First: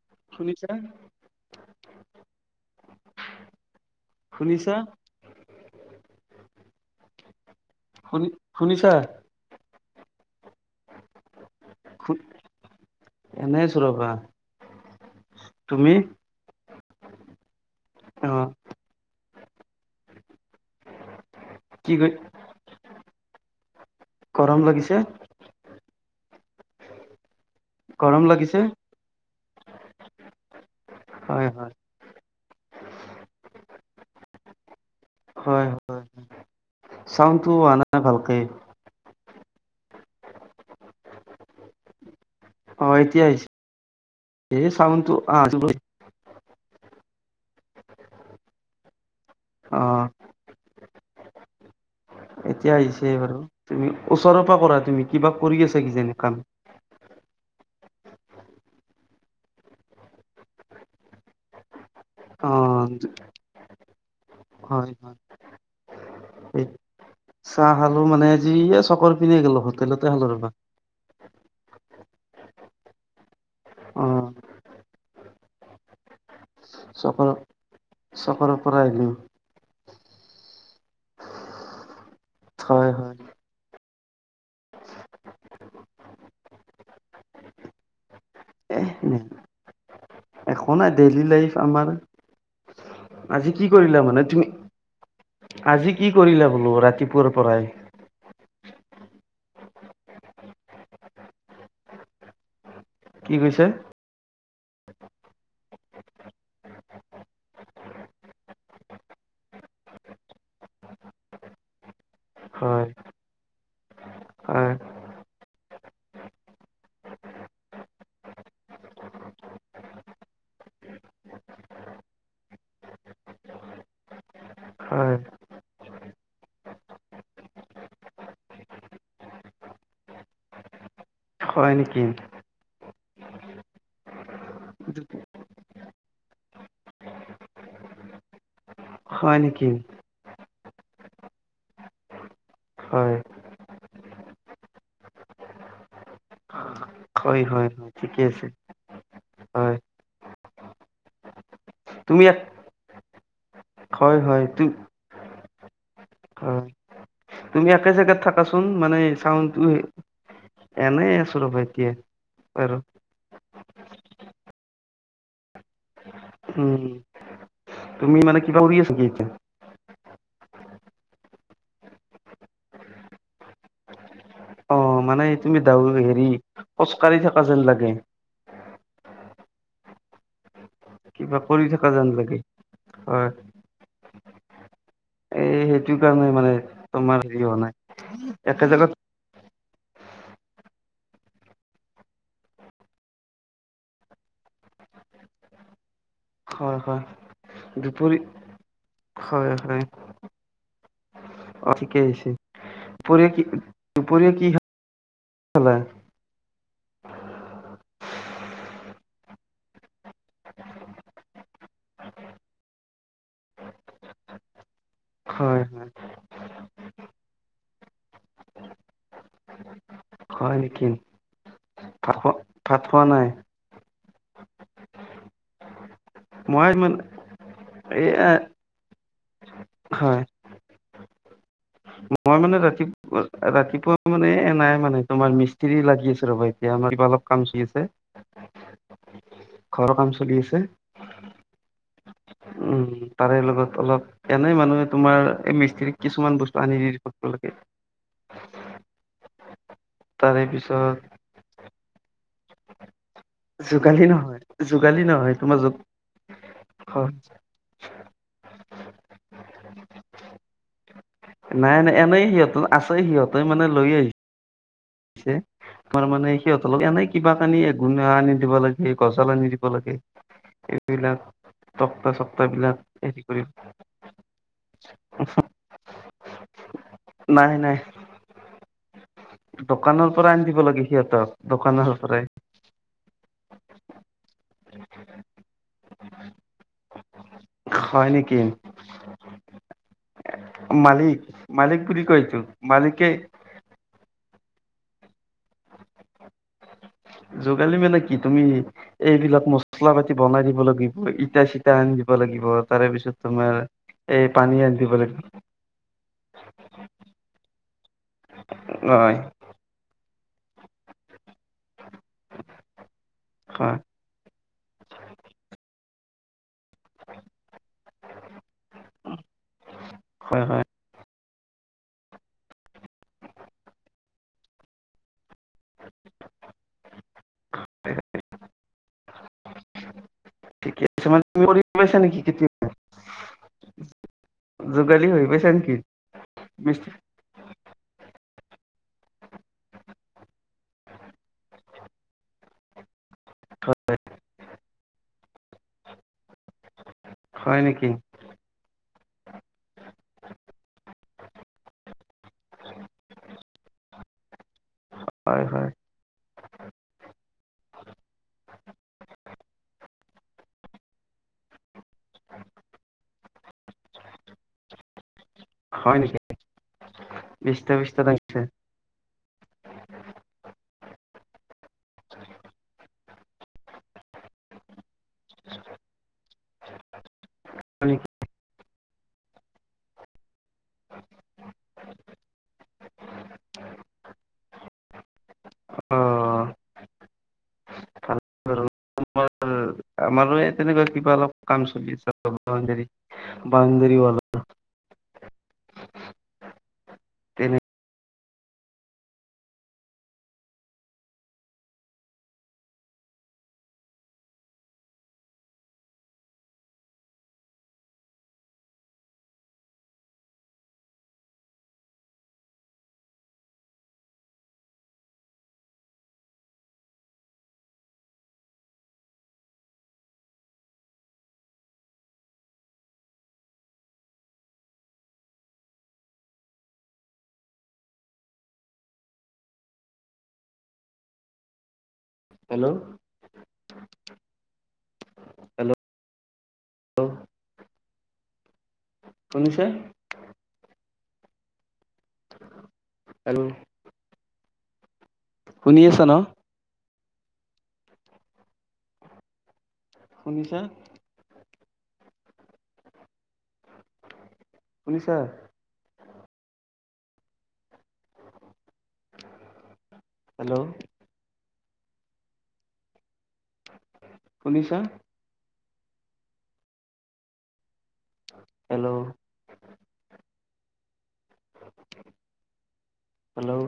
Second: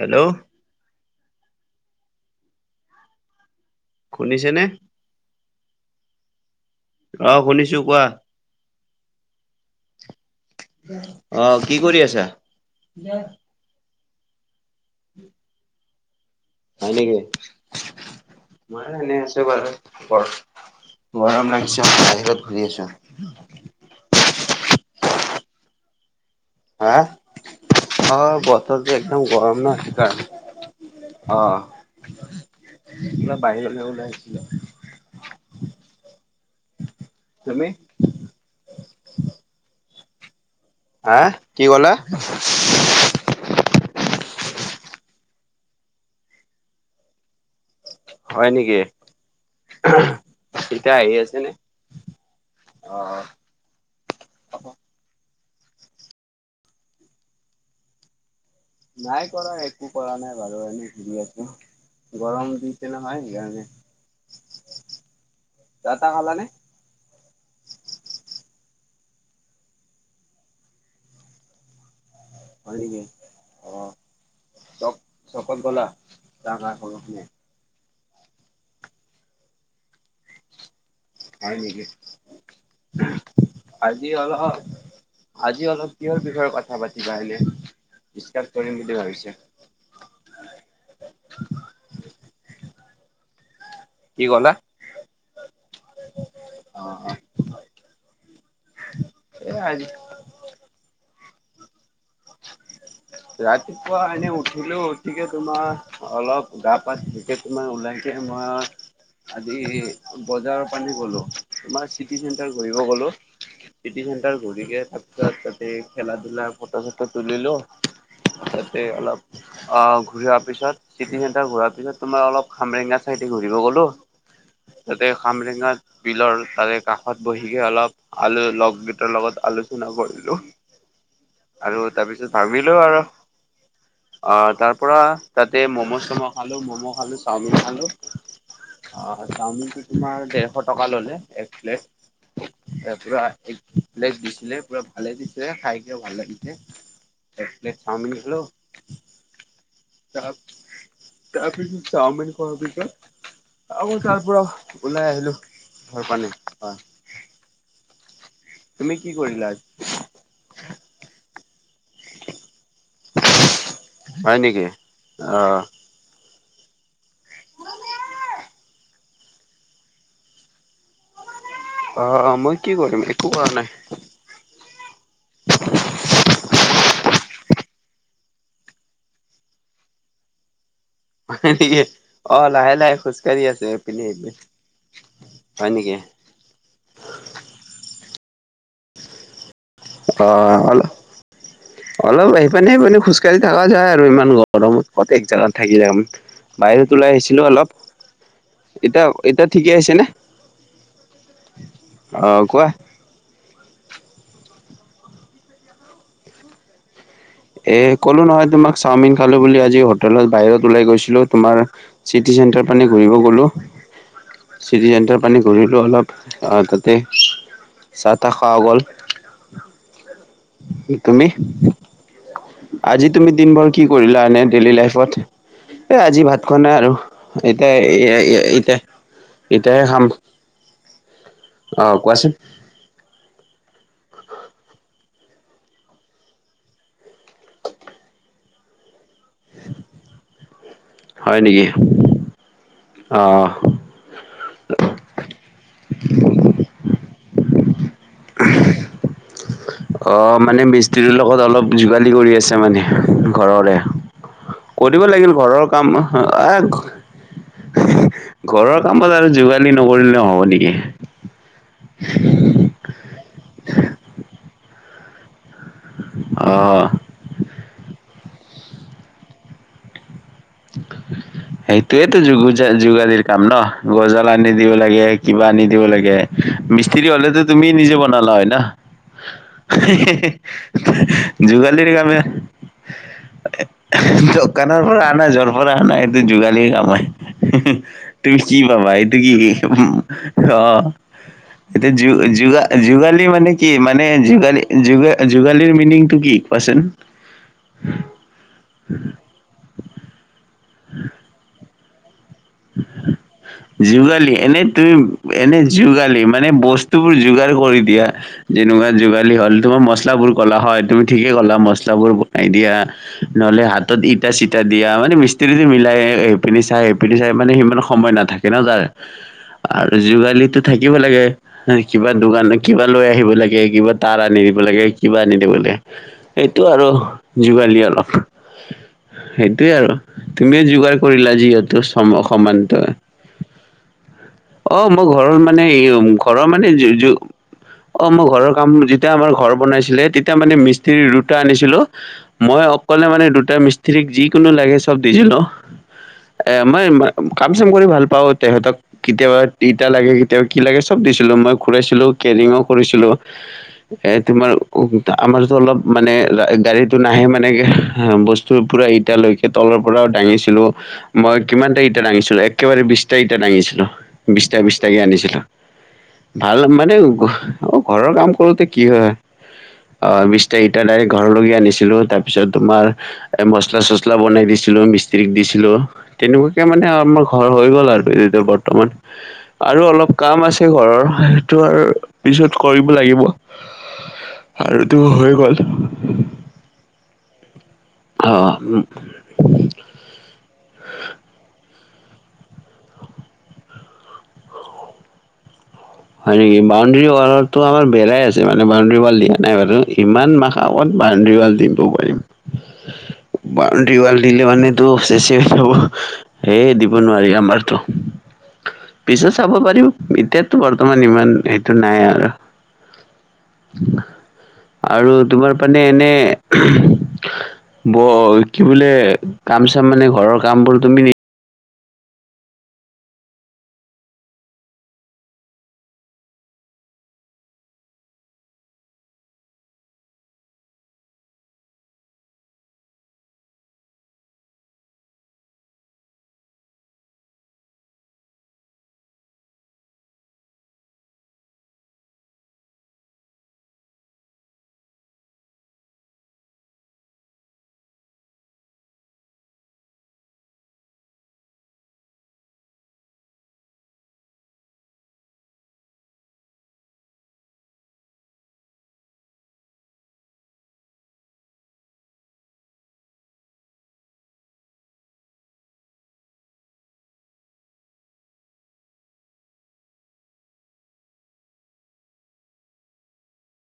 Hello শুনিছা? শুনিছেনে শুনিছা অহ শুনিছো কোৱা শুনি শুনিছা অহ কি কৰি আছা এনেই আছো ৰবা উম তুমি হয় নেকি অ মা এনে আছে বাৰু ওপৰত গৰম লাগিছে কি মানে কৈ বাহিৰত ঘূৰি আছো গৰম লাগিছে হা অ গৰম লাগিছে বতৰতো একদম গৰম ন সেই কাৰণে হয় হয় ন বাহিৰলৈ ওলাই আহিছো ৰ হয় হয় চাউণ্ডটো তুমি? অহা নাই ভালকে হা কি ক'লা অ এতিয়া আহিছে এই চাউণ্ডটো অহা নাছিল হয় নেকি অ অহ এতিয়া আহি আছে নে? এতিয়া অ আহিছে বাৰু তুমি ওচৰৰ পৰা কৰা তুমি কিবা কৰি আছে কিজানি কাম নাই কৰা একো কৰা নাই বাৰু এনেই ঘূৰি আছো অ গৰম দিছে নহয় সেইকাৰণে হয় হয় চাহ টাহ খালানে এই চাহ খালো মানে আজি এই চকৰ পিনে গলো হোটেলতে খালো ৰবা হয় নকি অ চক চকত গলা যঙা কৰ নে চহৰৰ পৰা আহিলো হয় নেকি হয় হয় আজি অলপ আজি অলপ কিহৰ বিষয়ে কথা পাতিবা এনে ডিচকাচ কৰিম এ বুলি এনেই ভাবিছে একো নাই ডেইলি লাইফ আমাৰ আজি কি কৰিলা কি মানে তুমি ক'লা আজি কি কৰিলা বোলো অ অ ৰাতিপুৱাৰ পৰাই এ আজি হয় ৰাতিপুৱা এনে উঠিলো উঠিকে তোমাৰ অলপ গা পা থিকে তোমাৰ ওলাই এয়া মই আজি বজাৰৰ পানী গলো তোমাৰ চিটি চেণ্টাৰ ঘূৰিব হয় গলো চিটি চেণ্টাৰ ঘূৰি হয় তাৰপিছত তাতে খেলা ধূলা ফটা চ টো তুলিলো তাতে অলপ অ ঘূৰা পিছত চিটি চেন্টাৰ ঘূৰা পিছত তোমাৰ অলপ খামৰেঙ আ খেতি কৰিব গলো তাতে হয় খামৰেঙাত বিলৰ তাৰে কাষত বহিকে অলপ আল লগকেইটাৰ লগত আলোচনা কৰিলো [unintelligible] আৰু নেকি তাৰ পিছত ভাবিলো আৰু [unintelligible] অহ তাৰ পৰা তাতে ম'ম' চম' খালো মম' খালো চাওমিন খালো অ হয় নেকি চাওমিনটো তোমাৰ ডেৰশ টকা ললে এক প্লেট এ হয় পুৰা প্লেট দিছিলে পুৰা ভালে দিছিলে খাইকে ভাল লাগিছিল হয় এক হয় প্লেট হয় চাওমিন ঠিকে খালো আছে হয় তাৰ তাৰপিছত তুমি চাওমিন এক খোৱাৰ পিছত আকৌ হয় তাৰপৰা হয় তু ওলাই আহিলো ঘৰ পানে হয় তুমি একে জেগাত থাকাচোন তুমি মানে কি কৰিলা চাডণ্ডটো এই এনেই আছো ৰবা এতিয়া আৰু হয় নেকি? অহ। উম, তুমি মানে কিবা কৰি আছা নেকি? আহ মই কি কৰিম একো কৰা নাই। অ মানে তুমি হেৰি খোজকাঢ়ি থকা যেন লাগে। কিবা কৰি থকা যেন লাগে অ লাহে লাহে হয় খোজকাঢ়ি আছো ইপিনে সিপিনে। এই সেইটো কাৰণে মানে তোমাৰ হেৰি হোৱা নাই, একে জগাত অহ অলপ ইপিনে সিপানে খোজকাঢ়ি থাকা যায় আৰু ইমান গৰমত কত এক জাগাত থাকি যাম হয় বাহিৰত হয় ওলাই আহিছিলো অলপ দুপৰি এতিয়া এতিয়া হয় ঠিকেই হয় আহিছে নে? অ ঠিকেই অ আহিছে কোৱা দুপৰীয়া কি দুপৰীয়া কি খালা? এ ক'লো নহয় তোমাক চাওমিন খালো বুলি, আজি হোটেলত বাহিৰত ওলাই গৈছিলোঁ তোমাৰ চিটি চেণ্টাৰ পিনে ঘূৰিব গলো। চিটি চেণ্টাৰ পিনে হয় ঘূৰিলোঁ হয় অলপ, অ তাতে চাহ তাহ খোৱা গল। হয় নেকি তুমি? ভাত খোৱা ভাত খোৱা আজি নাই তুমি দিনবৰ কি কৰিলা এনে ডেইলি লাইফত এ আজি ভাত খোৱা মই নাই আৰু। ইমান এই এতিয়া ইতা এতিয়াহে খাম। হয় অ মই মানে ৰাতি ৰাতিপুৱা মানে এ নাই মানে তোমাৰ মিস্ত্ৰী লাগি আছে ৰ'বা এতিয়া আমাৰ কিবা অলপ কাম চলি আছে। ঘৰৰ কাম চলি আছে। [inaudible] উম অ তাৰে লগত অলপ এনেই মানুহে তোমাৰ এই মিস্ত্ৰীত কিছুমান বস্তু আনি দি থাকিব লাগে। অ তাৰে মানে পিছত মিস্ত্ৰিৰৰ লগত অলপ যোগালি কৰি আছে মানে? ঘৰৰে যোগালী নহয়, যোগালী কৰিব নহয় লাগিল তোমাৰ ঘৰৰ যত কাম আ [inaudible] ঘৰৰ কামত আৰু যোগালি নকৰিলেও নহ'ব নেকি। নাই নাই এনেই সিহঁত আছে সিহঁতে মানে লৈ আহিছে পিছে তোমাৰ মানে অ সিহঁতক এনেই কিবা কানি গুণা আনি দিব লাগে, গজাল আনি দিব লাগে। এইবিলাক তক্তা সেইটোয়েতো য চক্তা বিলাক হেৰি যোগালিৰ কাম কৰি ন গজাল আনি দিব লাগে কিবা পানী দিব লাগে মিস্ত্ৰি হলেতো নাই তুমি নাই নিজে বনালা হয় ন। দোকানৰ পৰা আনি দিব লাগে সিহঁতক দোকানৰ যোগালিৰ কামহে। পৰাই দোকানৰ পৰা ৰ পৰা নাই এইটো যোগালীৰ কাম হয়, হয় নেকি তুমি কি ভাবা এইটো কি অ। মালিক মালিক এতিয়া বুলি যো কয় তোক যো মালিকে যোগালি মানে কি মানে যোগালি যো যোগালীৰ মিনিংটো কি কোৱাচোন? যোগালী মছলা‌ পাতি বনাই দিব লাগিব, ইটা চিটা আনি দিব ত' তাৰে পিছত তাৰমানে যোগালী এনে তুমি এনে যোগালী মানে বস্তুবোৰ যোগাৰ কৰি দিয়া। যেনেকুৱা হয় যোগালি হ'ল তোমাৰ মছলা বোৰ কলা হয় তুমি ঠিকে কলা মছলা বোৰ বনাই দিয়া, নহলে হয় হাতত ইটা চিটা দিয়া মানে মিষ্ট্ৰিৰে মিলাই এইপিনি চাই সেইপিনি চাই মানে সিমান সময় নাথাকে ন তাৰ আৰু হয় যোগালিতো হয় থাকি পেলাই কিবা দোকান কিবা লৈ আহিব লাগে, কিবা তাৰ আনি দিব লাগে, কিবা আনি দি বলে এইটো আৰু যোগালি অলপ। সেইটোয়ে আৰু তুমিও ঠিকে যোগাৰ আছে মানে কৰিলা তুমি কৰি যিহেতু পাইছা সম নেকি কেতিয়া সমান্তৰে। অ মই যোগালী হৈ ঘৰৰ পাইছা মানে নেকি ঘৰৰ মানে বিশ- অ মোৰ ঘৰৰ কাম যেতিয়া আমাৰ ঘৰ বনাইছিলে তেতিয়া মানে মিস্ত্ৰী দুটা আনিছিলো, মই অকলে মানে দুটা মিস্ত্ৰীক যি কোনো লাগে চব দিছিলোঁ। এ মই কাম হয় চাম কৰি নেকি ভাল পাওঁ তেহেঁতক কেতিয়াবা তিতা লাগে কেতিয়াবা কি লাগে চব দিছিলো মই ঘূৰাইছিলো কেৰিঙও কৰিছিলো এই তোমাৰ উও হয় আমাৰতো হয় অলপ মানে গাড়ীটো নাহে মানে বস্তু পুৰা ইটালৈকে তলৰ পৰা দাঙিছিলোঁ মই কিমানটা ইটাত দাঙিছিলো একেবাৰে বিছটা ইটাত দাঙিছিলো বিছটা বিছটাকে আনিছিলোঁ। হয় নেকি ভাল মানে বিশটা অ বিশটা ঘৰৰ কাম লাগিছে কৰোঁতে কি হয় অ বিছটা ইটা এতিয়া ডাইৰেক্ট ঘৰলৈ আনিছিলোঁ তাৰ পিছত তোমাৰ এ মছলা চচলা বনাই দিছিলোঁ মিস্ত্ৰী মিস্ত্ৰীক দিছিলো তেনেকুৱাকে মানে আমাৰ ঘৰ হৈ হয় গ'ল আৰু নেকি? এইয়া বৰ্তমান [unintelligible] আৰু অলপ কাম আছে ঘৰৰ সেইটো আৰু পিছত কৰিব লাগিব। আৰুতো হৈ গ'ল অ ভাল অহ উম তোমাৰ আমাৰো এই তেনেকুৱা কিবা অলপ কাম চলি আছে বাউণ্ডেৰী বাউণ্ডেৰী [unintelligible] হয় নেকি বাউণ্ডাৰী ৱাৰটো আমাৰ বেলাই আছে মানে বাউণ্ডৰী ৱাল দিয়া নাই বাৰু ইমান মাহ আগত বাউণ্ডৰী ৱাল দিব পাৰিম উ [unintelligible] বাউণ্ডেৰী ৱাল দিলে মানে চেছে হৈ যাব সেয় দিব নোৱাৰি আমাৰতো পিছত চাব পাৰি এতিয়ো বৰ্তমান ইমান এইটো নাই আৰু আৰু তোমাৰ মানে এনে ব কি বোলে কাম চাম মানে ঘৰৰ কাম বোৰ তুমি নি হেল্ল' হেল্ল' শুনিছে হেল্ল' শুনি আছা ন শুনিছা শুনিছা হেল্ল' শুনিছা হেল্ল' হেল্ল'